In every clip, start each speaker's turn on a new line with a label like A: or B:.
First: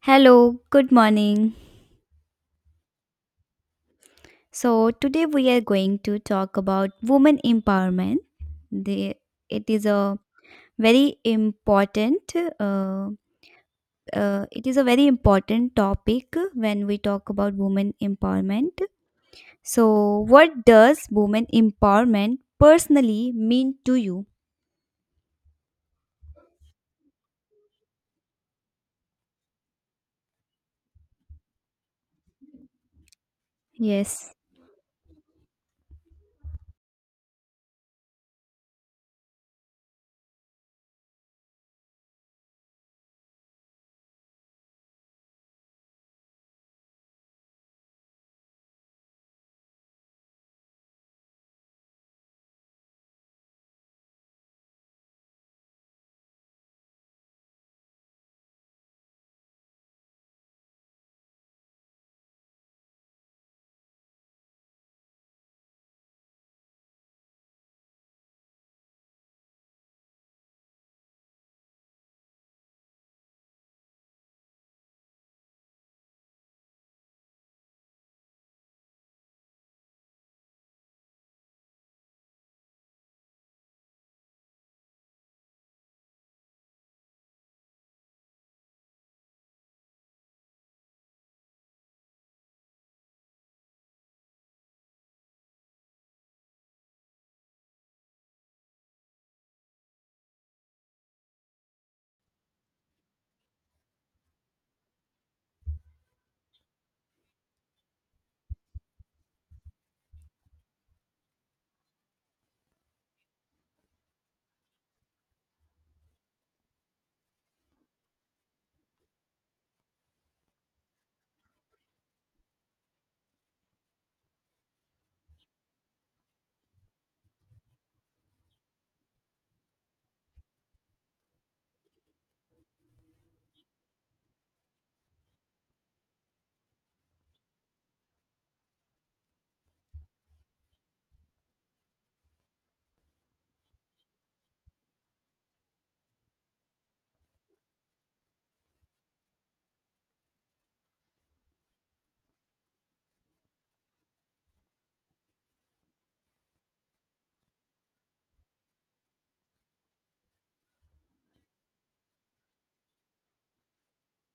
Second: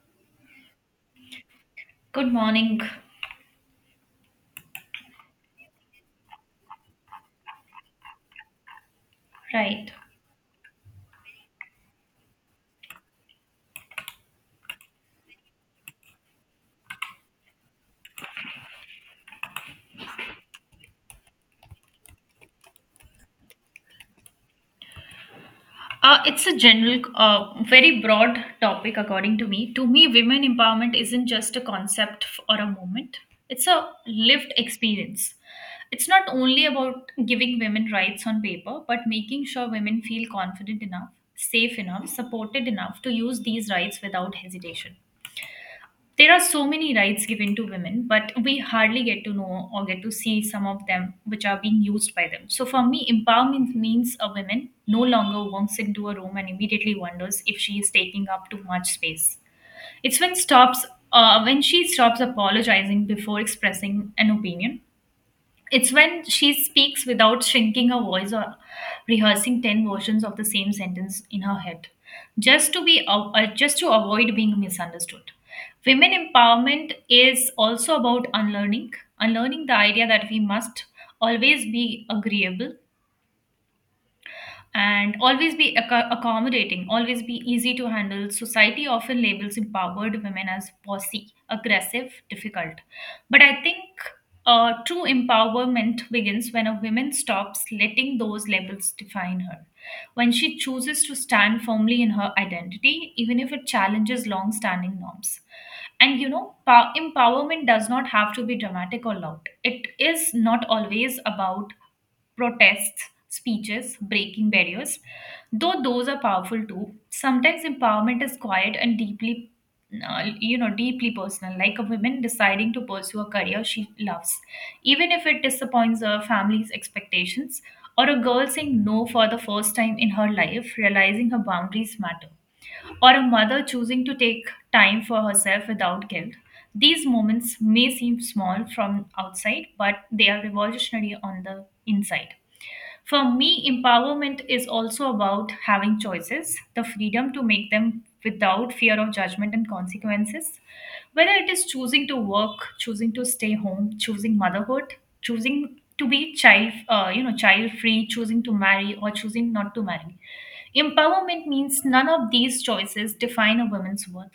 A: Hello, good morning.
B: Good morning.
A: So, today we are going to talk about women empowerment. The, it is
B: Right.
A: a very important uh, it is a very important topic when we talk about women empowerment. So, what does women empowerment personally mean to you?
B: It's a general, very broad topic, according to me. To me, women empowerment isn't just a concept or a moment, it's a
A: Yes,
B: lived experience. It's not only about giving women rights on paper, but making sure women feel confident enough, safe enough, supported enough to use these rights without hesitation. There are so many rights given to women, but we hardly get to know or get to see some of them which are being used by them. So for me, empowerment means a woman no longer walks into a room and immediately wonders if she is taking up too much space. It's when stops When she stops apologizing before expressing an opinion, it's when she speaks without shrinking her voice or rehearsing 10 versions of the same sentence in her head just to be just to avoid being misunderstood. Women empowerment is also about unlearning, unlearning the idea that we must always be agreeable and always be accommodating, always be easy to handle. Society often labels empowered women as bossy, aggressive, difficult. But I think true empowerment begins when a woman stops letting those labels define her. When she chooses to stand firmly in her identity, even if it challenges long standing norms. And you know, empowerment does not have to be dramatic or loud. It is not always about protests, speeches, breaking barriers, though those are powerful too. Sometimes empowerment is quiet and deeply personal, like a woman deciding to pursue a career she loves, even if it disappoints her family's expectations, or a girl saying no for the first time in her life, realizing her boundaries matter, or a mother choosing to take time for herself without guilt. These moments may seem small from outside, but they are revolutionary on the inside. For me, empowerment is also about having choices, the freedom to make them without fear of judgment and consequences. Whether it is choosing to work, choosing to stay home, choosing motherhood, choosing to be child free, choosing to marry or choosing not to marry. Empowerment means none of these choices define a woman's worth.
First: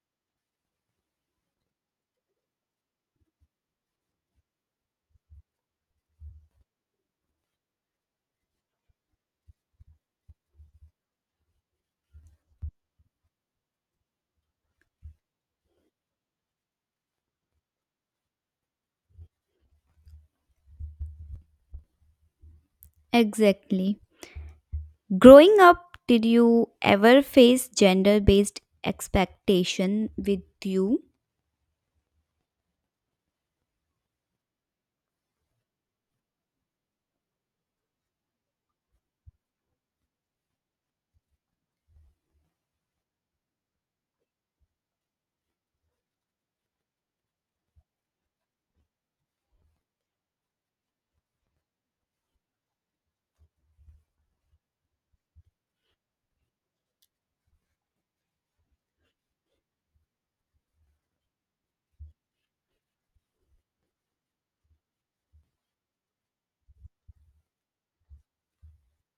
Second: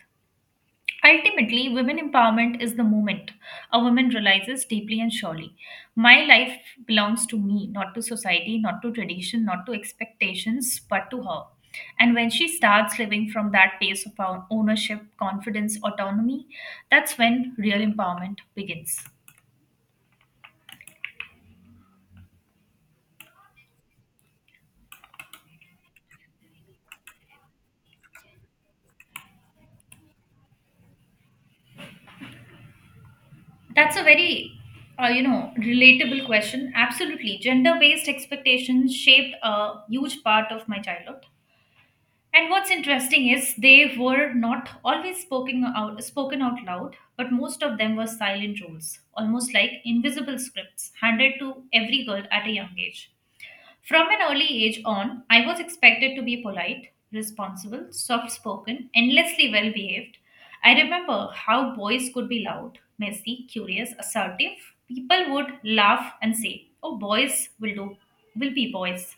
B: Ultimately, women empowerment is the moment a woman realizes deeply and surely my life belongs to me, not to society, not to tradition, not to expectations, but to her. And when she starts living from that place of ownership, confidence, autonomy, that's when real empowerment begins.
A: exactly. Growing up, did you ever face gender based expectation with you?
B: That's a very relatable question. Absolutely, gender based expectations shaped a huge part of my childhood. And what's interesting is they were not always spoken out loud, but most of them were silent roles, almost like invisible scripts handed to every girl at a young age. From an early age on, I was expected to be polite, responsible, soft spoken, endlessly well behaved. I remember how boys could be loud, messy, curious, assertive. People would laugh and say, "Oh, will be boys."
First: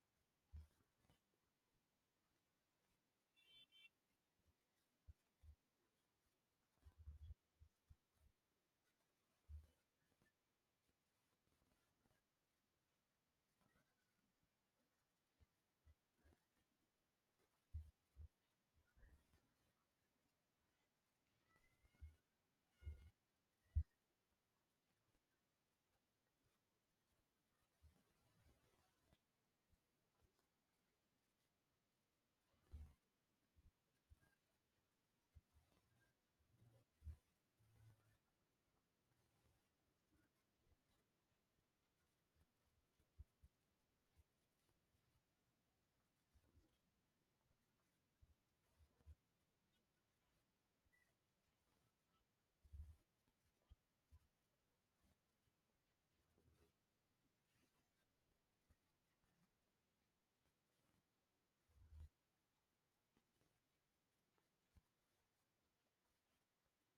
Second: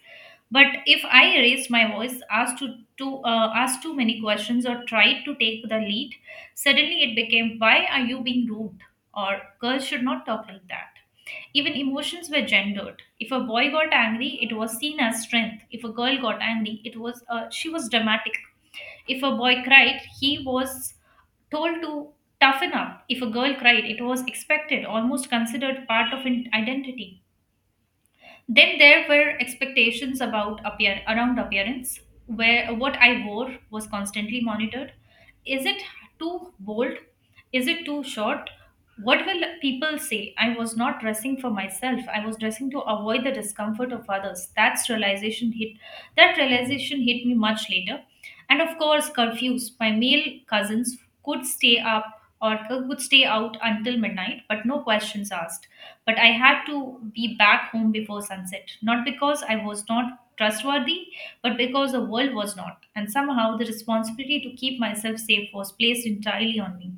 B: But if I raised my voice, asked too many questions, or tried to take the lead, suddenly it became, "Why are you being rude?" Or, "Girls should not talk like that." Even emotions were gendered. If a boy got angry, it was seen as strength. If a girl got angry, it was she was dramatic. If a boy cried, he was told to toughen up. If a girl cried, it was expected, almost considered part of identity. Then there were expectations about appearance, where what I wore was constantly monitored. Is it too bold? Is it too short? What will people say? I was not dressing for myself. I was dressing to avoid the discomfort of others. That realization hit me much later. And of course, curfews. My male cousins could stay up or could stay out until midnight, but no questions asked. But I had to be back home before sunset, not because I was not trustworthy, but because the world was not. And somehow the responsibility to keep myself safe was placed entirely on me.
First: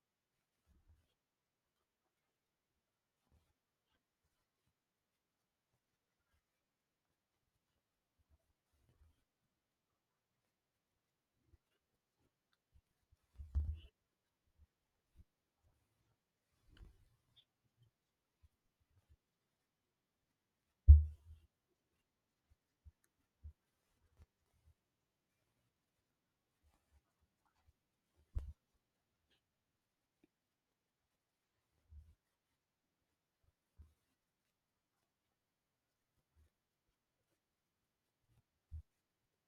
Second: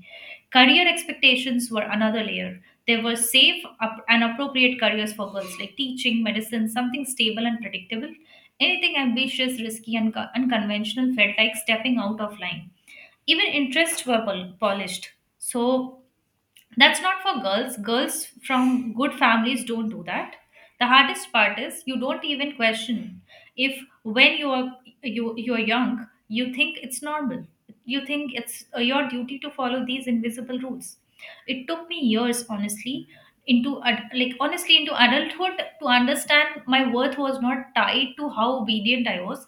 B: Career expectations were another layer. There were safe and appropriate careers for girls like teaching, medicine, something stable and predictable. Anything ambitious, risky, and unconventional felt like stepping out of line. Even interests were polished. So that's not for girls, girls from good families don't do that. The hardest part is you don't even question if, when you are, you're young, you think it's normal. You think it's your duty to follow these invisible rules. It took me years, honestly, into ad- like honestly into adulthood to understand my worth was not tied to how obedient I was,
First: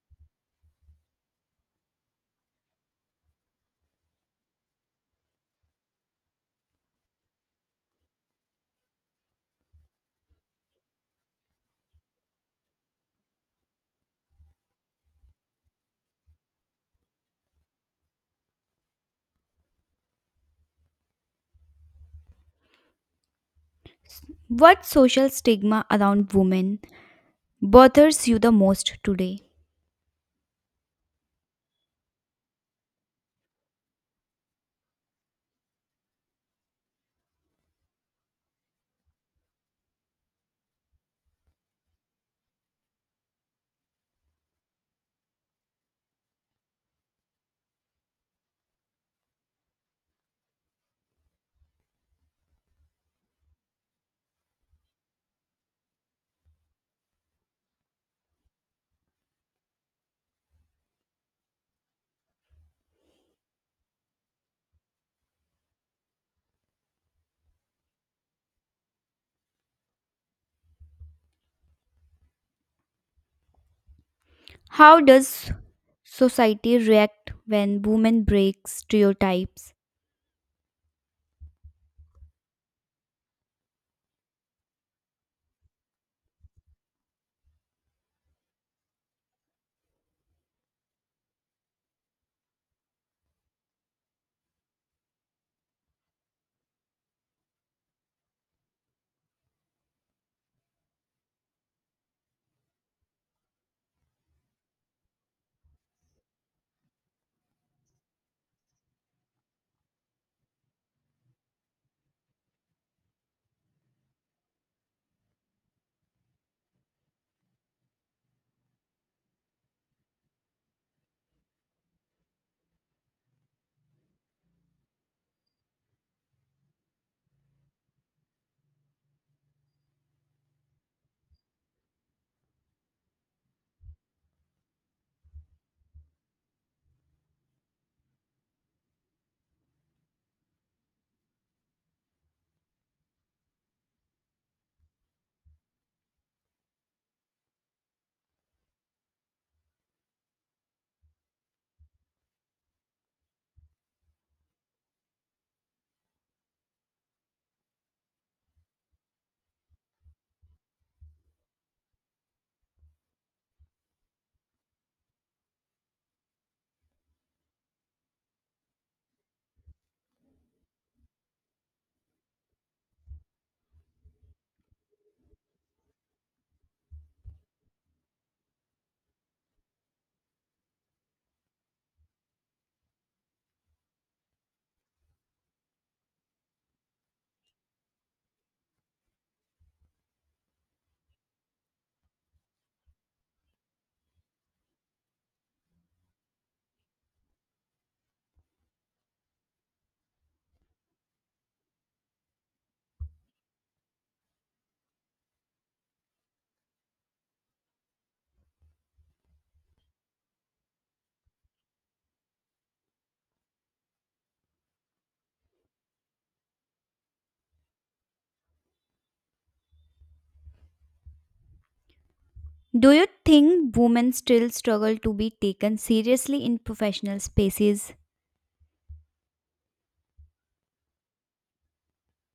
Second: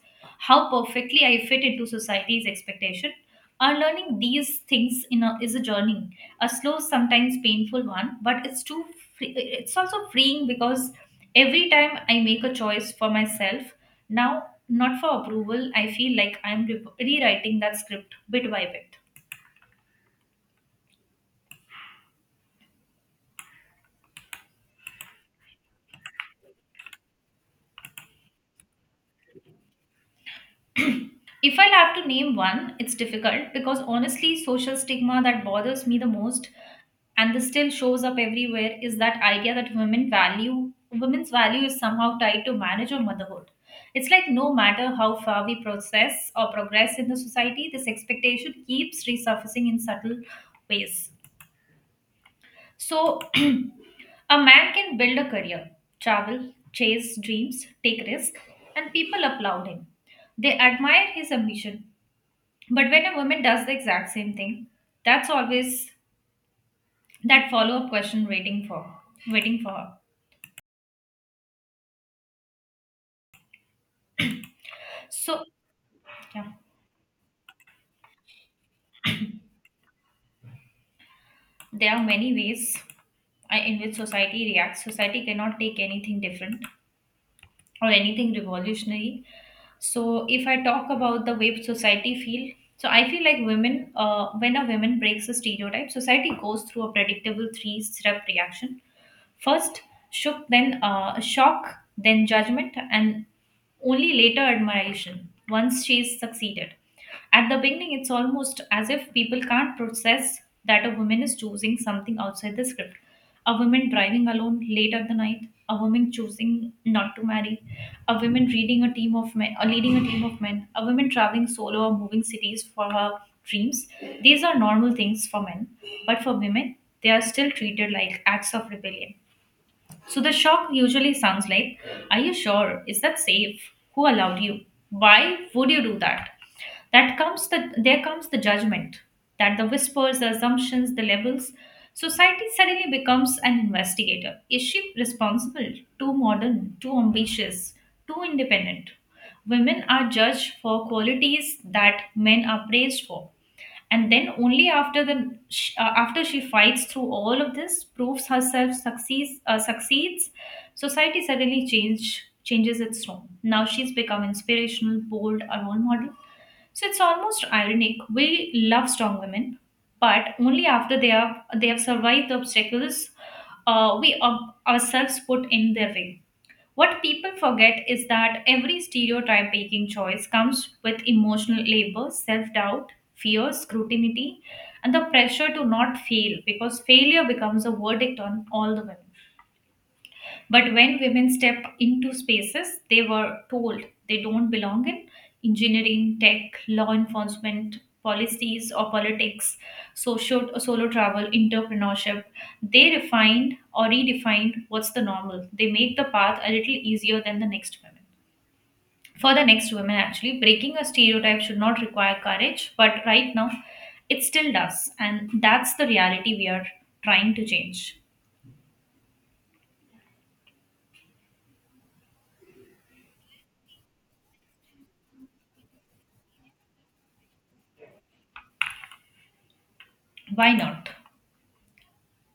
B: how perfectly I fit into society's expectation. Unlearning these things is a journey, a slow, sometimes painful one, but it's it's also freeing, because every time I make a choice for myself now, not for approval, I feel like I'm rewriting that script bit by bit.
A: What social stigma around women bothers you the most today?
B: If I'll have to name one, it's difficult, because honestly, social stigma that bothers me the most and this still shows up everywhere is that idea that women's value is somehow tied to marriage or motherhood. It's like no matter how far we process or progress in the society, this expectation keeps resurfacing in subtle ways. So a man can build a career, travel, chase dreams, take risks, and people applaud him. They admire his ambition, but when a woman does the exact same thing, that's always that follow up question waiting for her.
A: How
B: So
A: does
B: yeah,
A: society react when women break stereotypes?
B: there are many ways in which society reacts. Society cannot take anything different or anything revolutionary. So if I talk about the way society feel, so I feel like when a woman breaks a stereotype, society goes through a predictable three-step reaction. First shook, then shock, then judgment, and only later admiration. Once she's succeeded, at the beginning, it's almost as if people can't process that a woman is choosing something outside the script. A woman driving alone late at the night, a woman choosing not to marry, a woman reading a team of men, or leading a team of men, a woman traveling solo or moving cities for her dreams. These are normal things for men, but for women, they are still treated like acts of rebellion. So the shock usually sounds like, "Are you sure? Is that safe? Who allowed you? Why would you do that?" That comes the There comes the judgment, that the whispers, the assumptions, the labels. Society suddenly becomes an investigator. Is she responsible? Too modern, too ambitious, too independent. Women are judged for qualities that men are praised for, and then only after after she fights through all of this, proves herself, succeeds, society suddenly changes its tone. Now she's become inspirational, bold, a role model. So it's almost ironic, we love strong women, but only after they have survived the obstacles ourselves put in their way. What people forget is that every stereotype making choice comes with emotional labor, self doubt, fear, scrutiny, and the pressure to not fail, because failure becomes a verdict on all the women. But when women step into spaces they were told they don't belong in, engineering, tech, law enforcement, policies or politics, social solo travel, entrepreneurship, they refined or redefined what's the normal. They make the path a little easier than the next women. For the next women actually, breaking a stereotype should not require courage, but right now it still does. And that's the reality we are trying to change.
A: Do you think women still struggle to be taken seriously in professional spaces?
B: Why not?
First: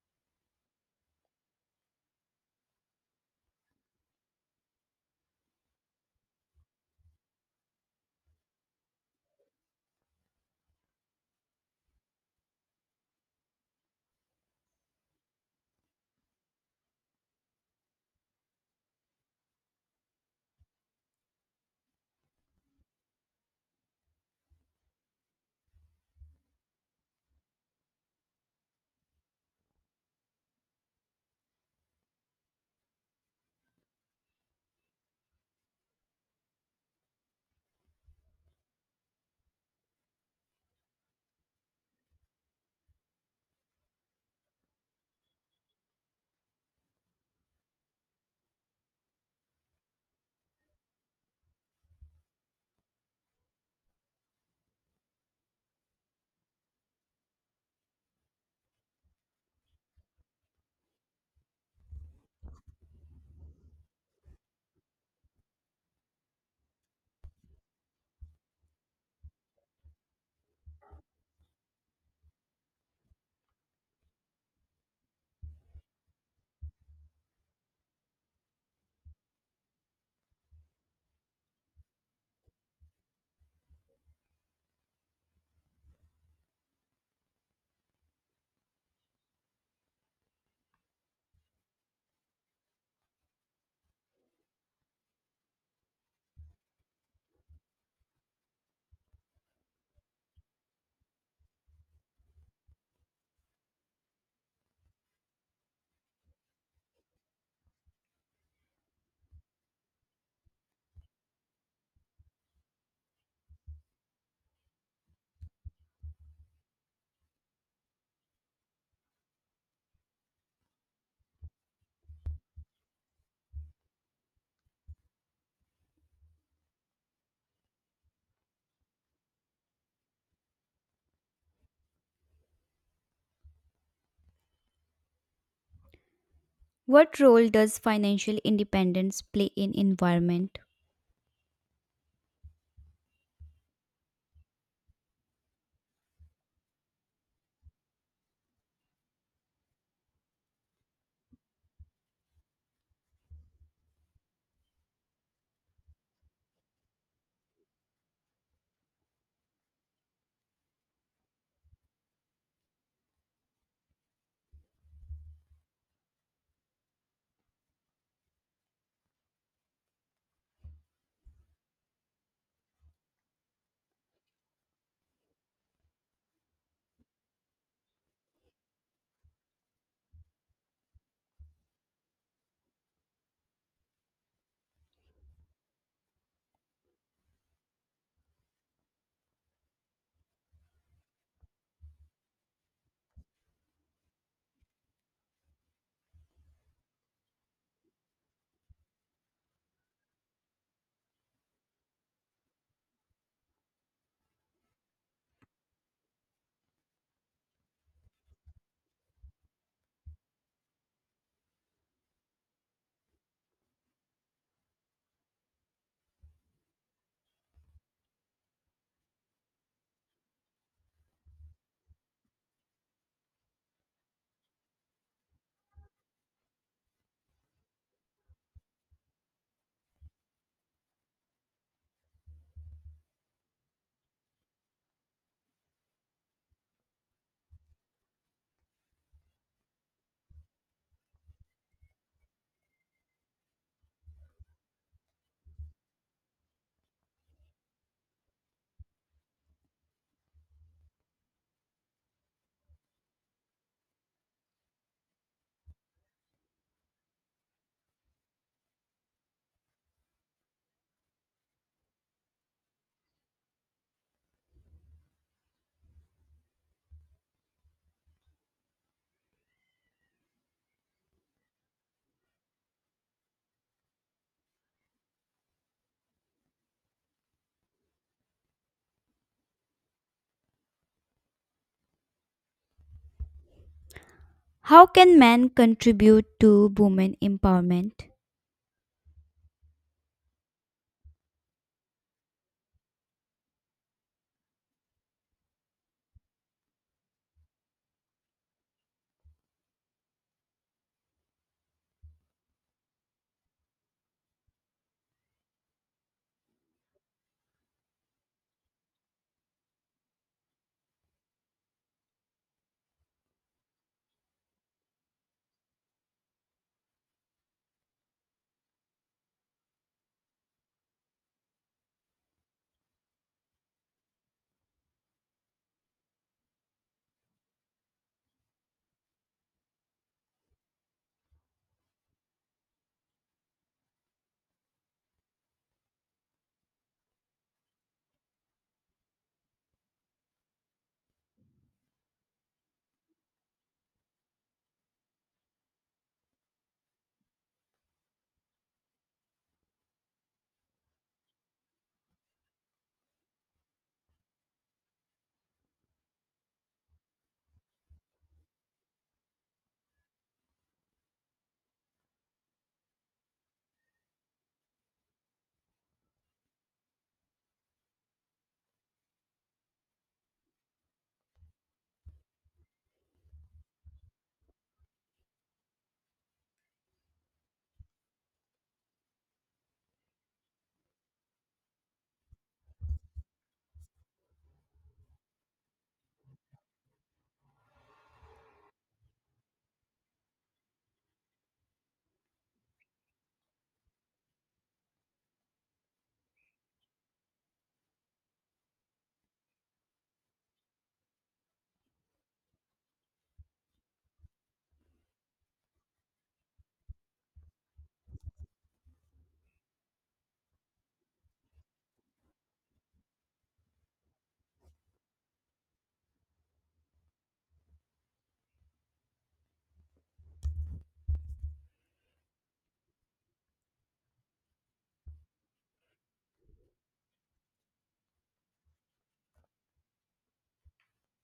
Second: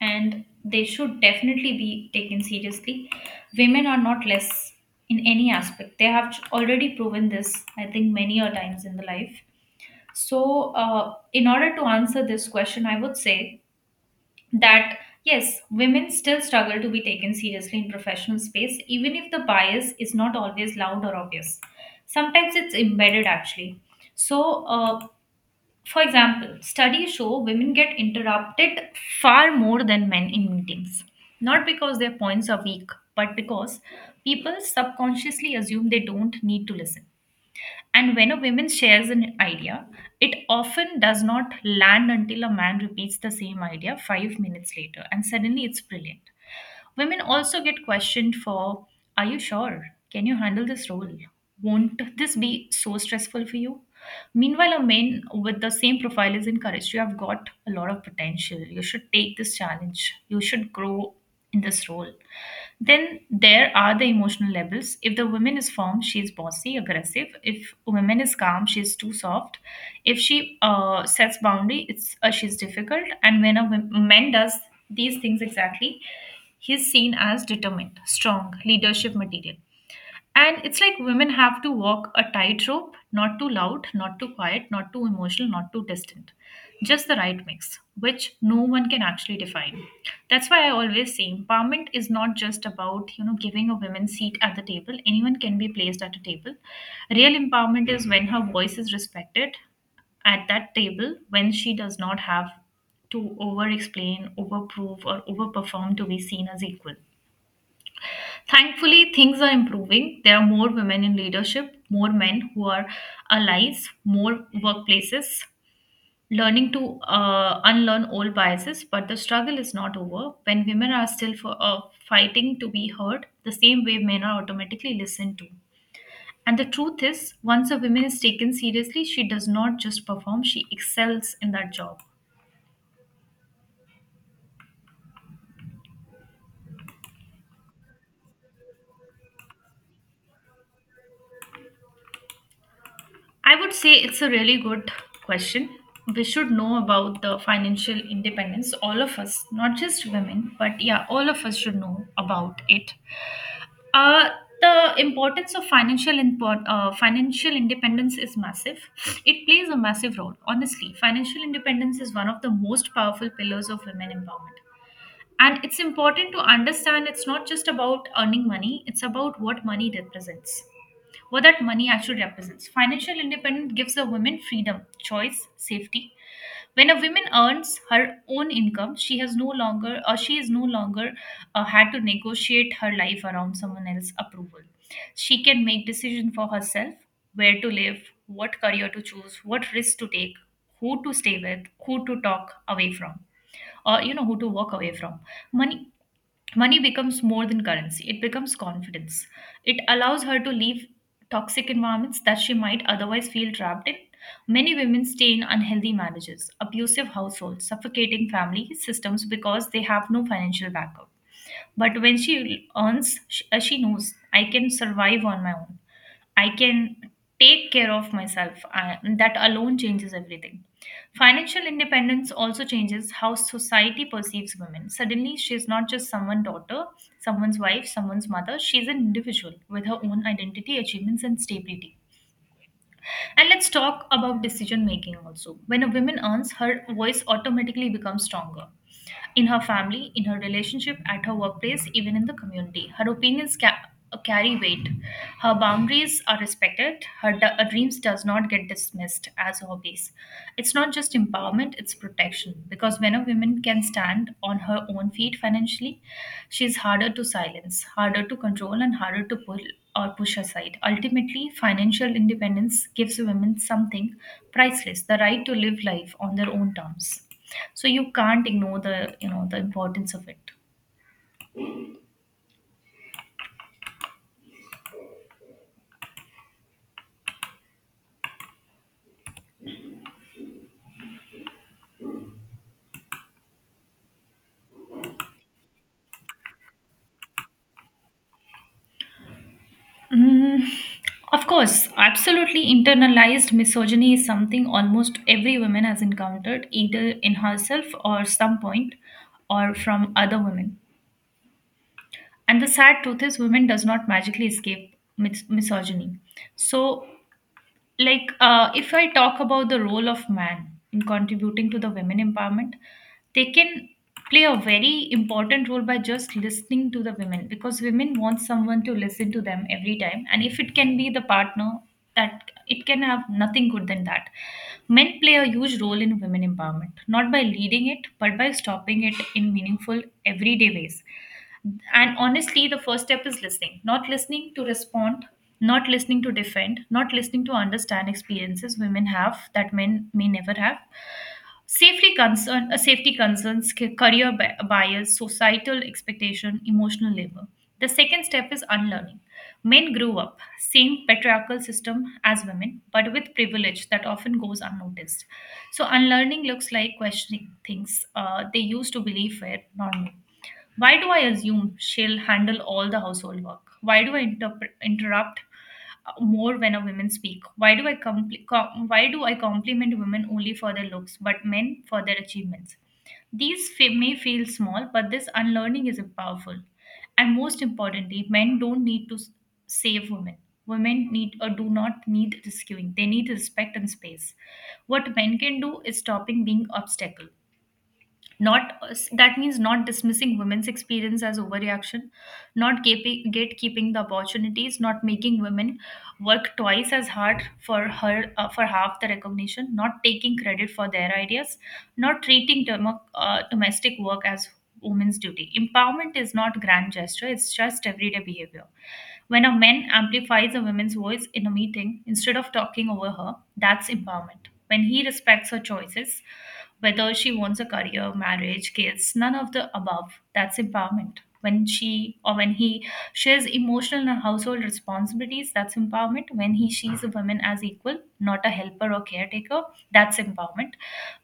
B: And they should definitely be taken seriously. Women are not less in any aspect. They have already proven this, I think, many a times in the life. So, in order to answer this question, I would say that yes, women still struggle to be taken seriously in professional space, even if the bias is not always loud or obvious. Sometimes it's embedded actually. So, for example, studies show women get interrupted far more than men in meetings, not because their points are weak, but because people subconsciously assume they don't need to listen. And when a woman shares an idea, it often does not land until a man repeats the same idea 5 minutes later, and suddenly it's brilliant. Women also get questioned for, "Are you sure? Can you handle this role? Won't this be so stressful for you?" Meanwhile, a man with the same profile is encouraged. "You have got a lot of potential. You should take this challenge. You should grow in this role." Then there are the emotional labels. If the woman is firm, she is bossy, aggressive. If woman is calm, she is too soft. If she sets boundary, it's she's difficult. And when a man does these things exactly, he's seen as determined, strong, leadership material. And it's like women have to walk a tightrope, not too loud, not too quiet, not too emotional, not too distant. Just the right mix, which no one can actually define. That's why I always say empowerment is not just about, giving a woman seat at the table. Anyone can be placed at a table. Real empowerment is when her voice is respected at that table, when she does not have to over explain, over or overperform to be seen as equal. Thankfully, things are improving. There are more women in leadership, more men who are allies, more workplaces learning to unlearn old biases. But the struggle is not over. When women are still fighting to be heard, the same way men are automatically listened to. And the truth is, once a woman is taken seriously, she does not just perform, she excels in that job.
A: What role does financial independence play in environment?
B: I would say it's a really good question. We should know about the financial independence, all of us, not just women, but yeah, all of us should know about it. Uh, the importance of financial independence is massive. It plays a massive role. Honestly, financial independence is one of the most powerful pillars of women empowerment. And it's important to understand it's not just about earning money, it's about what that money actually represents. Financial independence gives a woman freedom, choice, safety. When a woman earns her own income, she is no longer had to negotiate her life around someone else's approval. She can make decision for herself, where to live, what career to choose, what risk to take, who to stay with, who to talk away from, or who to walk away from. Money Money becomes more than currency, it becomes confidence. It allows her to leave toxic environments that she might otherwise feel trapped in. Many women stay in unhealthy marriages, abusive households, suffocating family systems because they have no financial backup. But when she earns, she knows, I can survive on my own. I can take care of myself. That alone changes everything. Financial independence also changes how society perceives women. Suddenly, she is not just someone's daughter, someone's wife, someone's mother. She's an individual with her own identity, achievements, and stability. And let's talk about decision making also. When a woman earns, her voice automatically becomes stronger in her family, in her relationship, at her workplace, even in the community. Her carry weight. Her boundaries are respected. Her dreams does not get dismissed as hobbies. It's not just empowerment; it's protection. Because when a woman can stand on her own feet financially, she's harder to silence, harder to control, and harder to pull or push aside. Ultimately, financial independence gives women something priceless: the right to live life on their own terms. So you can't ignore the the importance of it.
A: How can men contribute to women empowerment?
B: Mm, of course, absolutely internalized misogyny is something almost every woman has encountered, either in herself or some point, or from other women. And the sad truth is, women does not magically escape misogyny. So if I talk about the role of man in contributing to the women empowerment they can play a very important role by just listening to the women because women want someone to listen to them every time and if it can be the partner that it can have nothing good than that. Men play a huge role in women empowerment, not by leading it but by stopping it in meaningful everyday ways. And honestly, the first step is listening. Not listening to respond, not listening to defend, not listening to understand experiences women have that men may never have. Safety concerns, career bias, societal expectation, emotional labor. The second step is unlearning. Men grew up same patriarchal system as women, but with privilege that often goes unnoticed. So unlearning looks like questioning things they used to believe were normal. Why do I assume she'll handle all the household work? Why do I interrupt more when a woman speak? Why do I why do I compliment women only for their looks, but men for their achievements? May feel small, but this unlearning is powerful. And most importantly, men don't need to s- save women. Women need or do not need rescuing. They need respect and space. What men can do is stopping being obstacle, not that means not dismissing women's experience as overreaction, not gatekeeping the opportunities, not making women work twice as hard for her for half the recognition, not taking credit for their ideas, not treating domestic work as women's duty. Empowerment is not grand gesture, it's just everyday behavior. When a man amplifies a woman's voice in a meeting instead of talking over her, that's empowerment. When he respects her choices whether she wants a career, marriage, kids, none of the above, that's empowerment. When she or when he shares emotional and household responsibilities, that's empowerment. When he sees a woman as equal, not a helper or caretaker, that's empowerment.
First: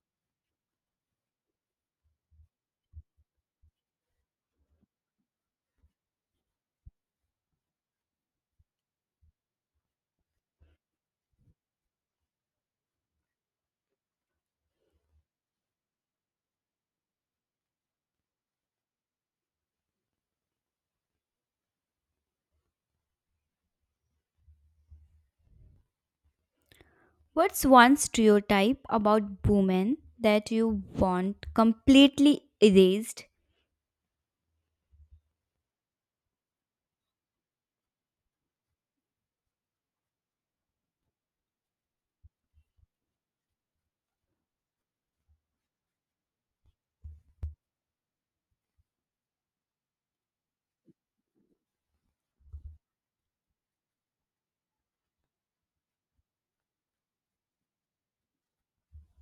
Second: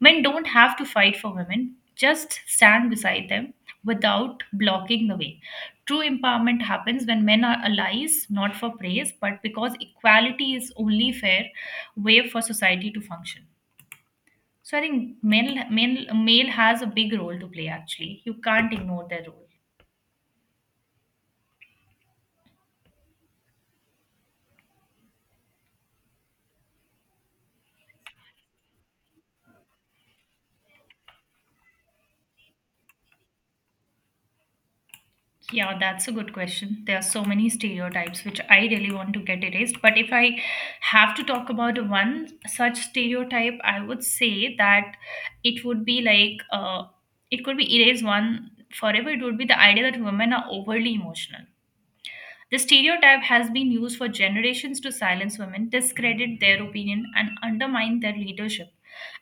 B: Men don't have to fight for women, just stand beside them without blocking the way. True empowerment happens when men are allies, not for praise, but because equality is only fair way for society to function. So I think male has a big role to play actually. You can't ignore their role.
A: What's one stereotype about women that you want completely erased?
B: Yeah, that's a good question. There are so many stereotypes which I really want to get erased. But if I have to talk about one such stereotype, I would say that it would be it could be erased one forever. It would be the idea that women are overly emotional. The stereotype has been used for generations to silence women, discredit their opinion, and undermine their leadership.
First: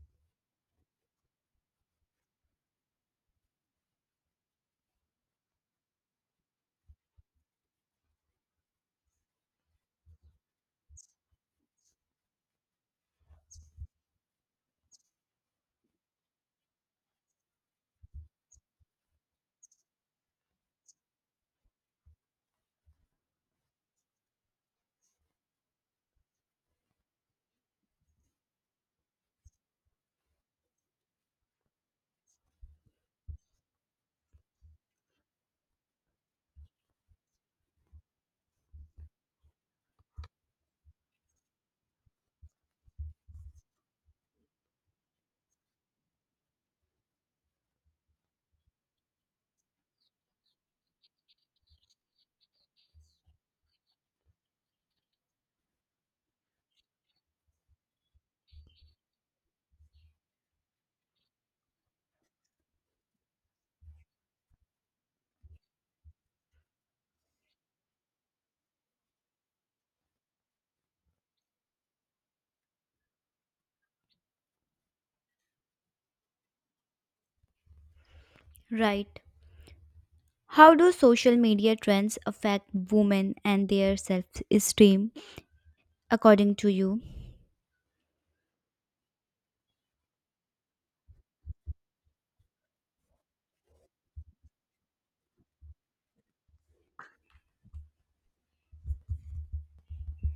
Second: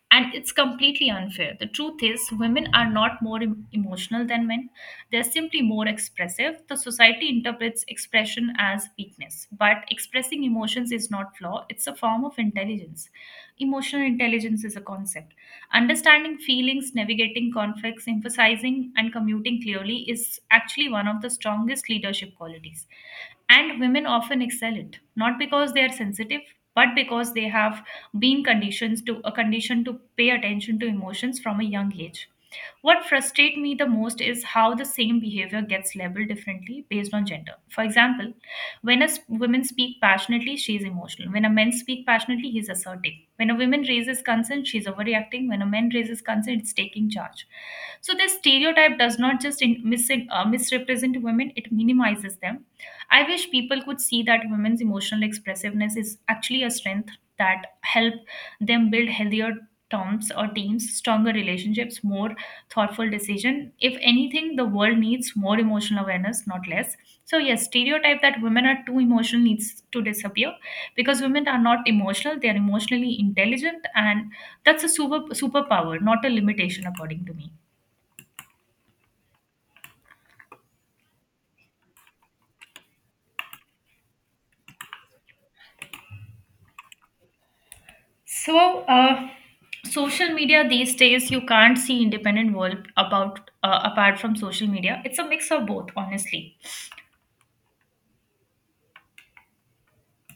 B: And it's completely unfair. The truth is, women are not more emotional than men, they're simply more expressive. The society interprets expression as weakness, but expressing emotions is not flaw, it's a form of intelligence. Emotional intelligence is a concept. Understanding feelings, navigating conflicts, emphasizing, and commuting clearly is actually one of the strongest leadership qualities, and women often excel it not because they are sensitive but because they have been condition to pay attention to emotions from a young age. What frustrates me the most is how the same behavior gets labeled differently based on gender. For example, when a woman speak passionately she is emotional, when a man speak passionately he is assertive. When a woman raises concern she is overreacting, when a man raises concern it's taking charge. So this stereotype does not just misrepresent women, it minimizes them. I wish people could see that women's emotional expressiveness is actually a strength that help them build healthier terms or teams, stronger relationships, more thoughtful decision. If anything, the world needs more emotional awareness, not less. So yes, stereotype that women are too emotional needs to disappear because women are not emotional; they are emotionally intelligent, and that's a superpower, not a limitation, according to me.
A: Right. How do social media trends affect women and their self-esteem according to you?
B: So, uh, social media these days, you can't see independent world about apart from social media. It's a mix of both, honestly.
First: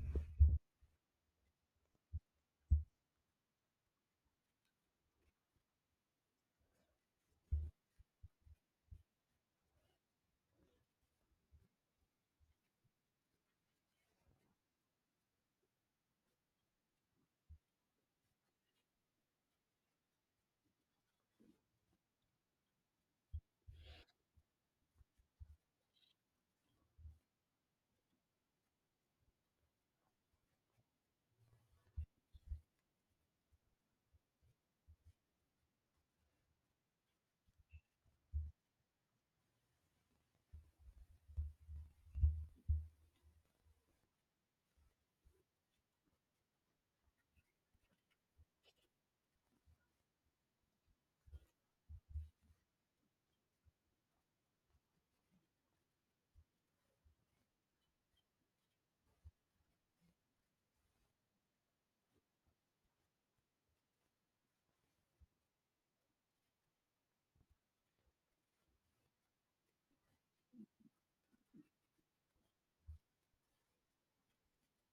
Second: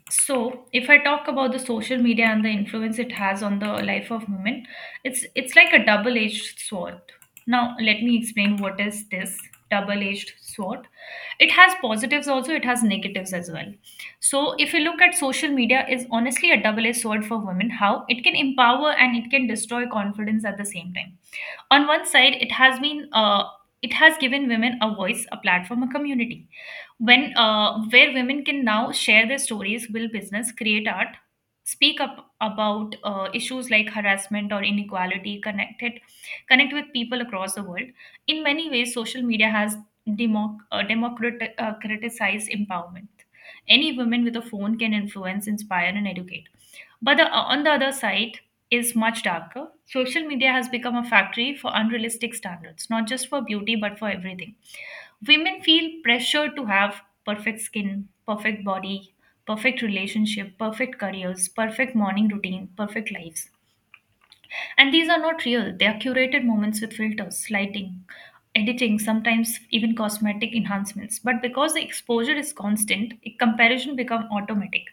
B: So, if I talk about the social media and the influence it has on the life of women, it's like a double-edged sword. Now, let me explain what is this double-edged sword. It has positives also, it has negatives as well. So, if you look at social media, is honestly a double-edged sword for women. How it can empower and it can destroy confidence at the same time. On one side it has given women a voice, a platform, a community, when where women can now share their stories, build business, create art, speak up about issues like harassment or inequality, connect with people across the world. In many ways, social media has democratized empowerment. Any woman with a phone can influence, inspire and educate. But on the other side is much darker. Social media has become a factory for unrealistic standards, not just for beauty, but for everything. Women feel pressure to have perfect skin, perfect body, perfect relationship, perfect careers, perfect morning routine, perfect lives. And these are not real, they are curated moments with filters, lighting, editing, sometimes even cosmetic enhancements. But because the exposure is constant, comparison becomes automatic.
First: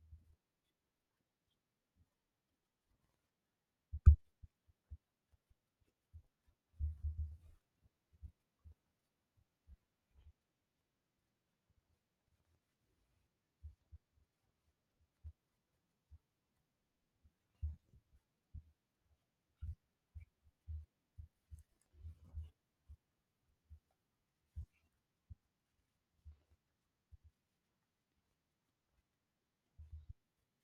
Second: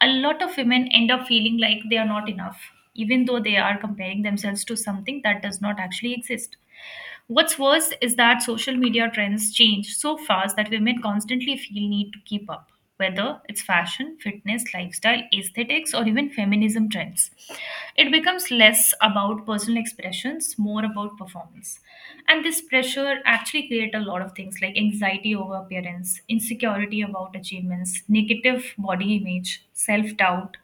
B: A lot of women end up feeling like they are not enough, even though they are comparing themselves to something that does not actually exist. What's worse is that social media trends change so fast that women constantly feel need to keep up, whether it's fashion, fitness, lifestyle, aesthetics, or even feminism trends. It becomes less about personal emotional expressions, more about performance, and this pressure actually create a lot of things like anxiety over appearance, insecurity about achievements, negative body image, self-doubt,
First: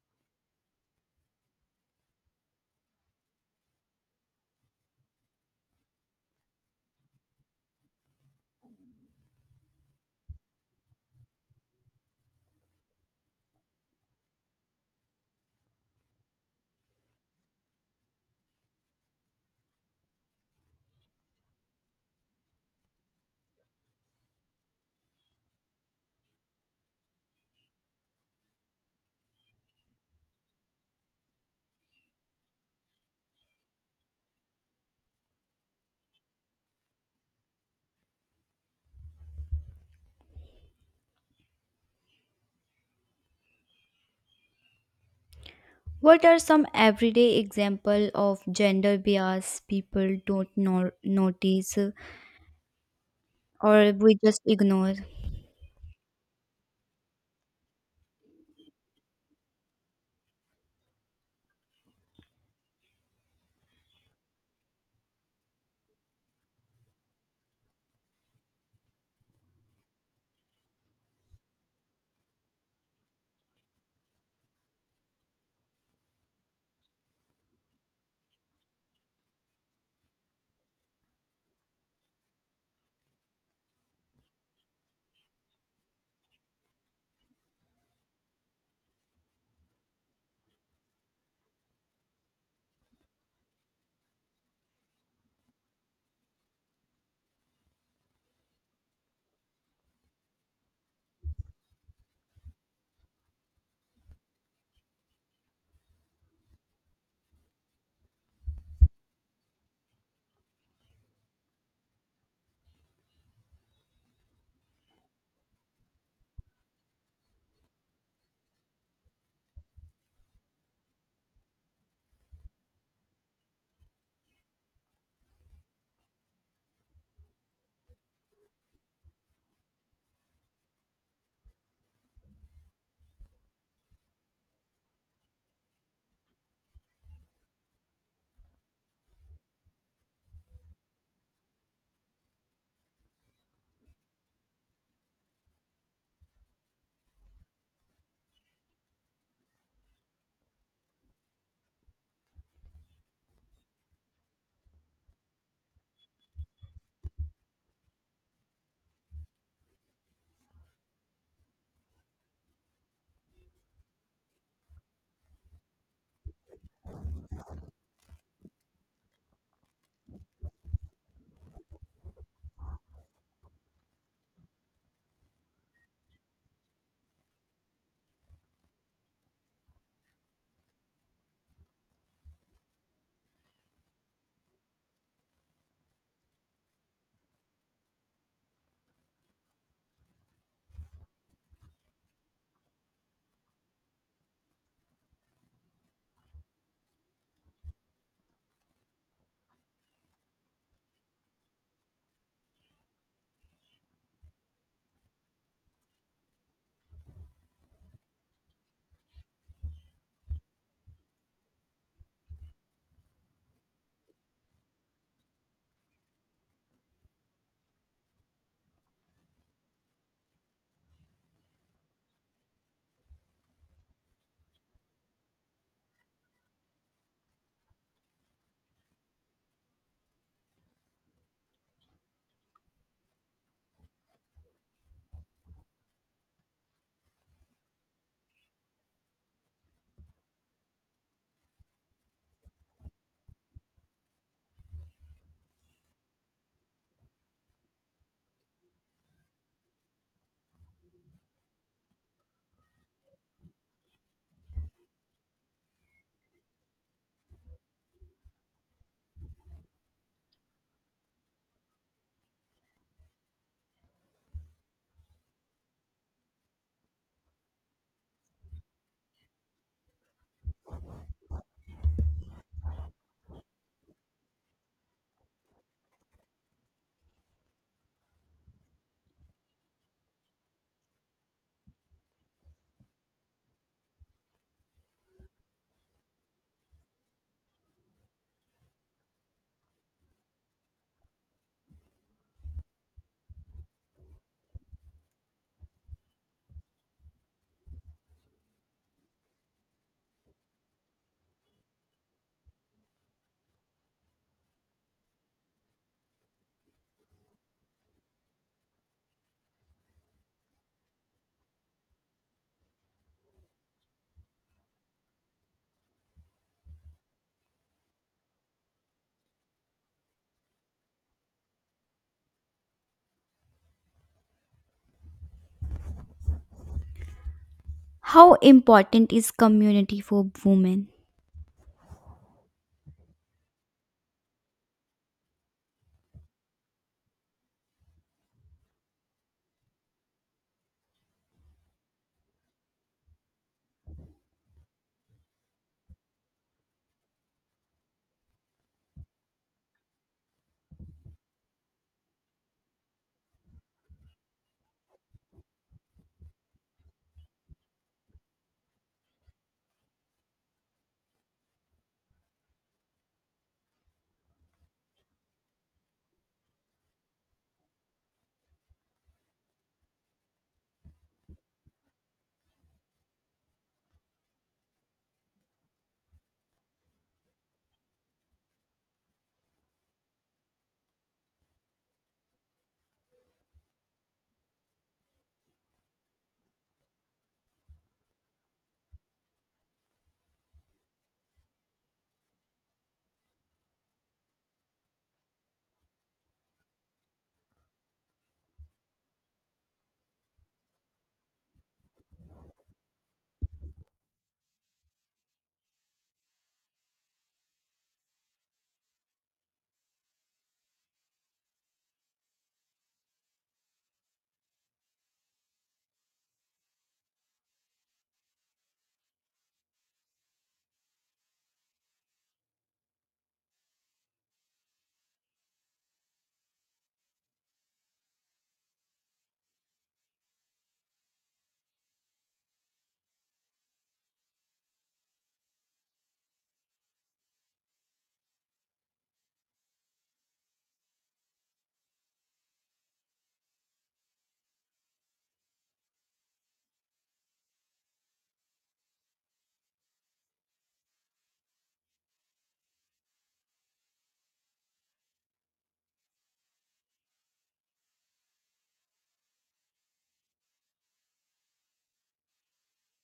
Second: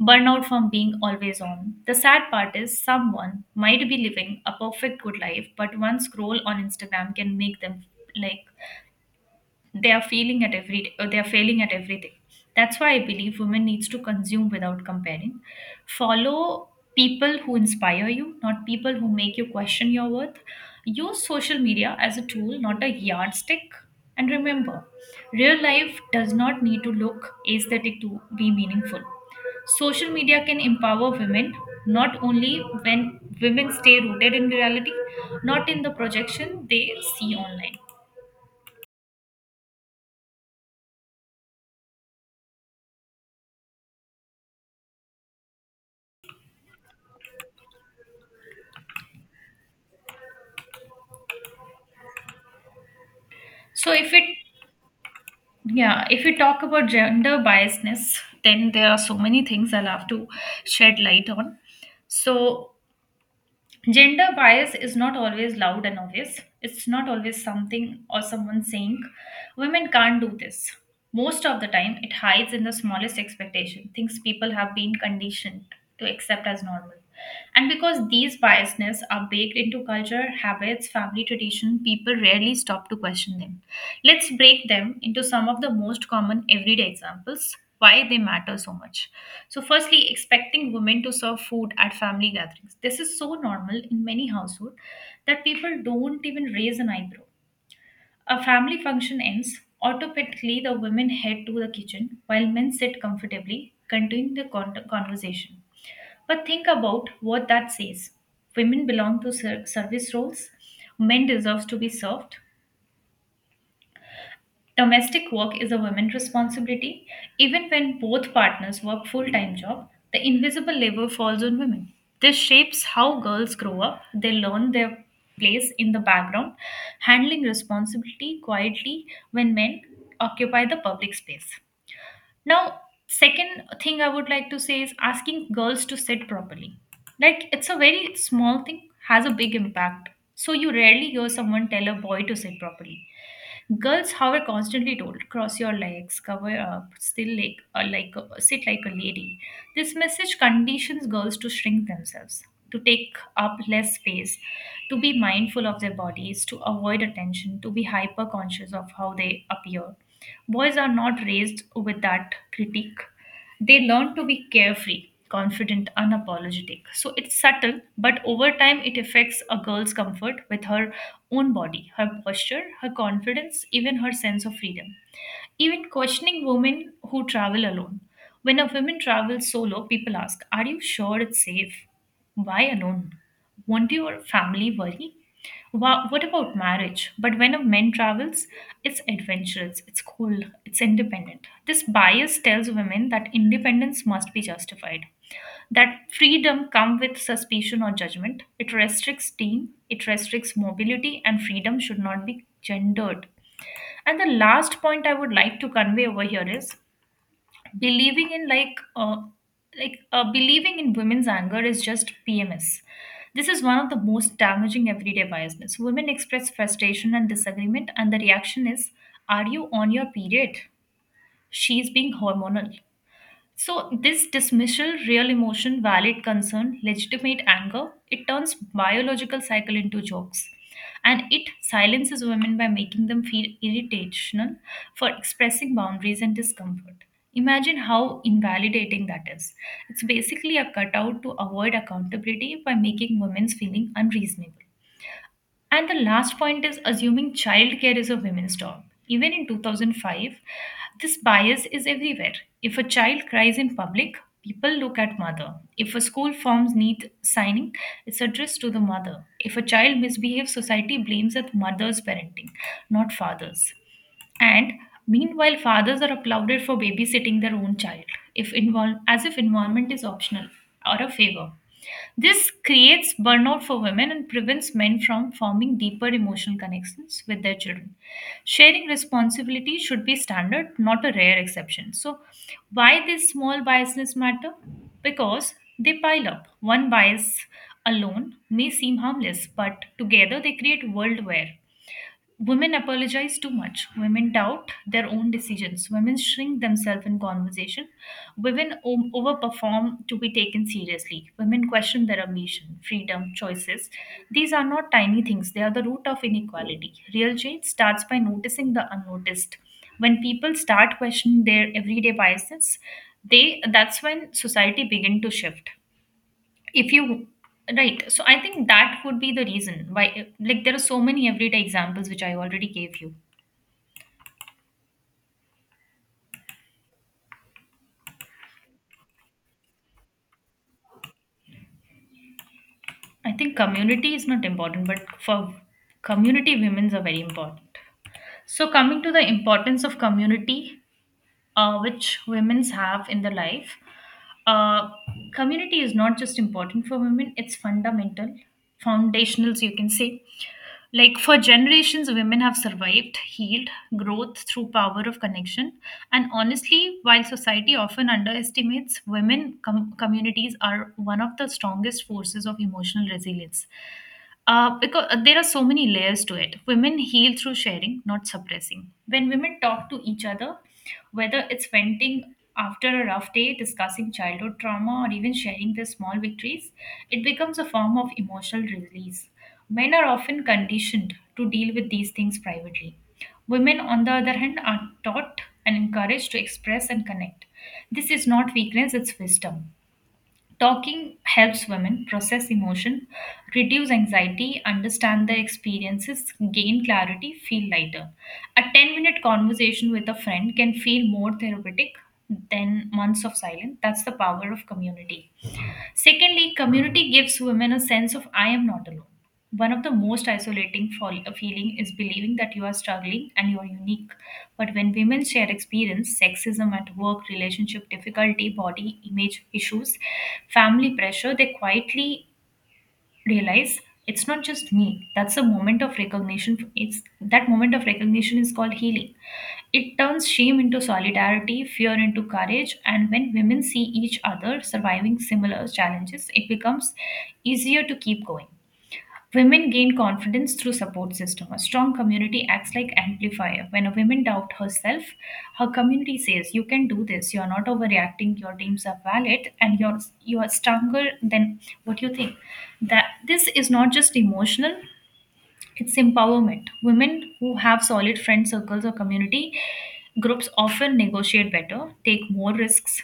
B: burnout from being always on. The sad part is someone might be living a perfect good life, but one scroll on Instagram can make them like they are failing at everything. That's why I believe women needs to consume without comparing. Follow people who inspire you, not people who make you question your worth. Use social media as a tool, not a yardstick. And remember, real life does not need to look aesthetic to be meaningful. Social media can empower women, not only when women stay rooted in reality, not in the projection they see online.
A: What are some everyday example of gender bias people don't notice, or
B: So if
A: we
B: it
A: just ignore?
B: Yeah, if we talk about gender biasness, then there are so many things I'll have to shed light on. So, gender bias is not always loud and obvious. It's not always something or someone saying, women can't do this. Most of the time, it hides in the smallest expectation, things people have been conditioned to accept as normal. And because these biasness are baked into culture, habits, family tradition, people rarely stop to question them. Let's break them into some of the most common everyday examples why they matter so much. So, firstly, expecting women to serve food at family gatherings. This is so normal in many households that people don't even raise an eyebrow. A family function ends, automatically the women head to the kitchen while men sit comfortably, continuing the conversation. But think about what that says. Women belong to service roles, men deserve to be served, domestic work is a woman's responsibility. Even when both partners work full-time job, the invisible labor falls on women. This shapes how girls grow up. They learn their place in the background, handling responsibility quietly when men occupy the public space. Now, second thing I would like to say is asking girls to sit properly. Like it's a very small thing, has a big impact. So you rarely hear someone tell a boy to sit properly. Girls, however, constantly told cross your legs, cover up, still sit like a lady. This message conditions girls to shrink themselves, to take up less space, to be mindful of their bodies, to avoid attention, to be hyper conscious of how they appear. Boys are not raised with that critique. They learn to be carefree, confident, unapologetic. So it's subtle, but over time it affects a girl's comfort with her own body, her posture, her confidence, even her sense of freedom. Even questioning women who travel alone. When a woman travels solo, people ask, "Are you sure it's safe? Why alone? Won't your family worry? Wow, what about marriage?" But when a man travels, it's adventurous, it's cool, it's independent. This bias tells women that independence must be justified, that freedom come with suspicion or judgment. It restricts team, it restricts mobility, and freedom should not be gendered. And the last point I would like to convey over here is believing in like uh, believing in women's anger is just PMS. This is one of the most damaging everyday biases. Women express frustration and disagreement, and the reaction is, "Are you on your period? She's being hormonal." So, this dismissal, real emotion, valid concern, legitimate anger, it turns biological cycle into jokes. And it silences women by making them feel irritational for expressing boundaries and discomfort. Imagine how invalidating that is. It's basically a cutout to avoid accountability by making women's feeling unreasonable. And the last point is assuming childcare is a women's job. Even in 2005, this bias is everywhere. If a child cries in public, people look at mother. If a school forms need signing, it's addressed to the mother. If a child misbehaves, society blames at mother's parenting, not father's. And meanwhile, fathers are applauded for babysitting their own child, if involve, as if involvement is optional or a favor. This creates burnout for women and prevents men from forming deeper emotional connections with their children. Sharing responsibility should be standard, not a rare exception. So, why these small biases matter? Because they pile up. One bias alone may seem harmless, but together they create world where women apologize too much. Women doubt their own decisions. Women shrink themselves in conversation. Women overperform to be taken seriously. Women question their ambition, freedom, choices. These are not tiny things, they are the root of inequality. Real change starts by noticing the unnoticed. When people start questioning their everyday biases, they that's when society begin to shift. If you Right. So I think that would be the reason why, like, there are so many everyday examples which I already gave you.
A: How important is community for women?
B: I think community is not important, but for community women's are very important. So coming to the importance of community, which women's have in their life, uh, community is not just important for women, it's fundamental, foundational, so you can say. Like, for generations, women have survived, healed, growth through power of connection. And honestly, while society often underestimates, women communities are one of the strongest forces of emotional resilience. Because there are so many layers to it. Women heal through sharing, not suppressing. When women talk to each other, whether it's venting after a rough day, discussing childhood trauma, or even sharing their small victories, it becomes a form of emotional release. Men are often conditioned to deal with these things privately. Women, on the other hand, are taught and encouraged to express and connect. This is not weakness, it's wisdom. Talking helps women process emotion, reduce anxiety, understand their experiences, gain clarity, feel lighter. A 10-minute minute conversation with a friend can feel more therapeutic than months of silence. That's the power of community. Secondly, community gives women a sense of I am not alone. One of the most isolating feeling is believing that you are struggling and you are unique. But when women share experience, sexism at work, relationship difficulty, body image issues, family pressure, they quietly realize it's not just me. That's a moment of recognition. It's that moment of recognition is called healing. It turns shame into solidarity, fear into courage, and when women see each other surviving similar challenges, it becomes easier to keep going. Women gain confidence through support system. A strong community acts like amplifier. When a woman doubt herself, her community says, "You can do this. You are not overreacting. Your dreams are valid, and you are stronger than what you think." That this is not just emotional; it's empowerment. Women who have solid friend circles or community groups often negotiate better, take more risks,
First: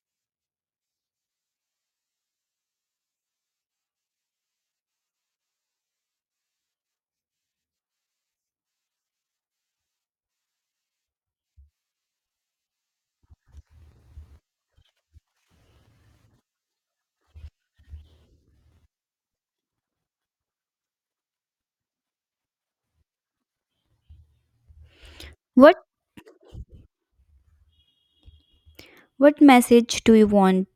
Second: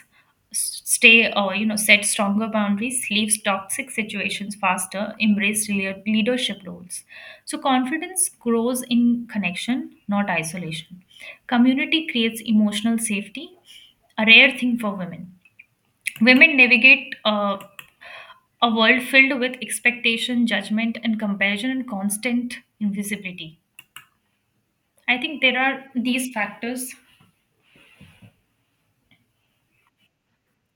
B: stay or set stronger boundaries, leaves toxic situations faster, embrace leadership roles. So confidence grows in connection, not isolation. Community creates emotional safety, a rare thing for women. Women navigate a world filled with expectation, judgment, and comparison, and constant invisibility. I think there
A: What
B: are these factors.
A: what message do you want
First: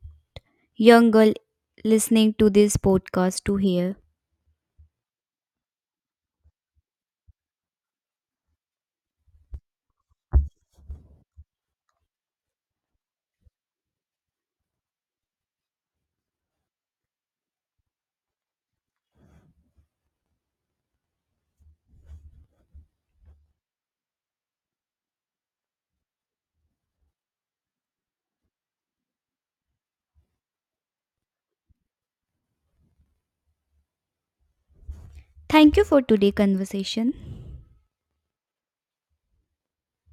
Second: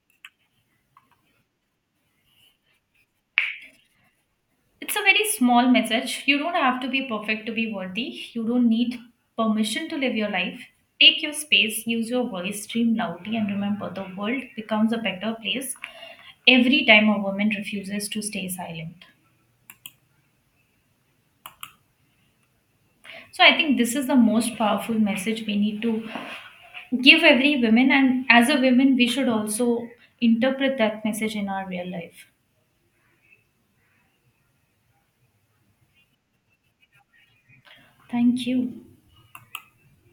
A: young girl listening to this podcast to hear?
B: It's a very small message. You don't have to be perfect to be worthy. You don't need permission to live your life. Take your space, use your voice, scream loudly, and remember the world becomes a better place every time a woman refuses to stay silent. So I think this is the most powerful message we need to give every woman, and as a woman, we should also interpret that message in our real life.
A: Thank you for today conversation.
B: Thank you.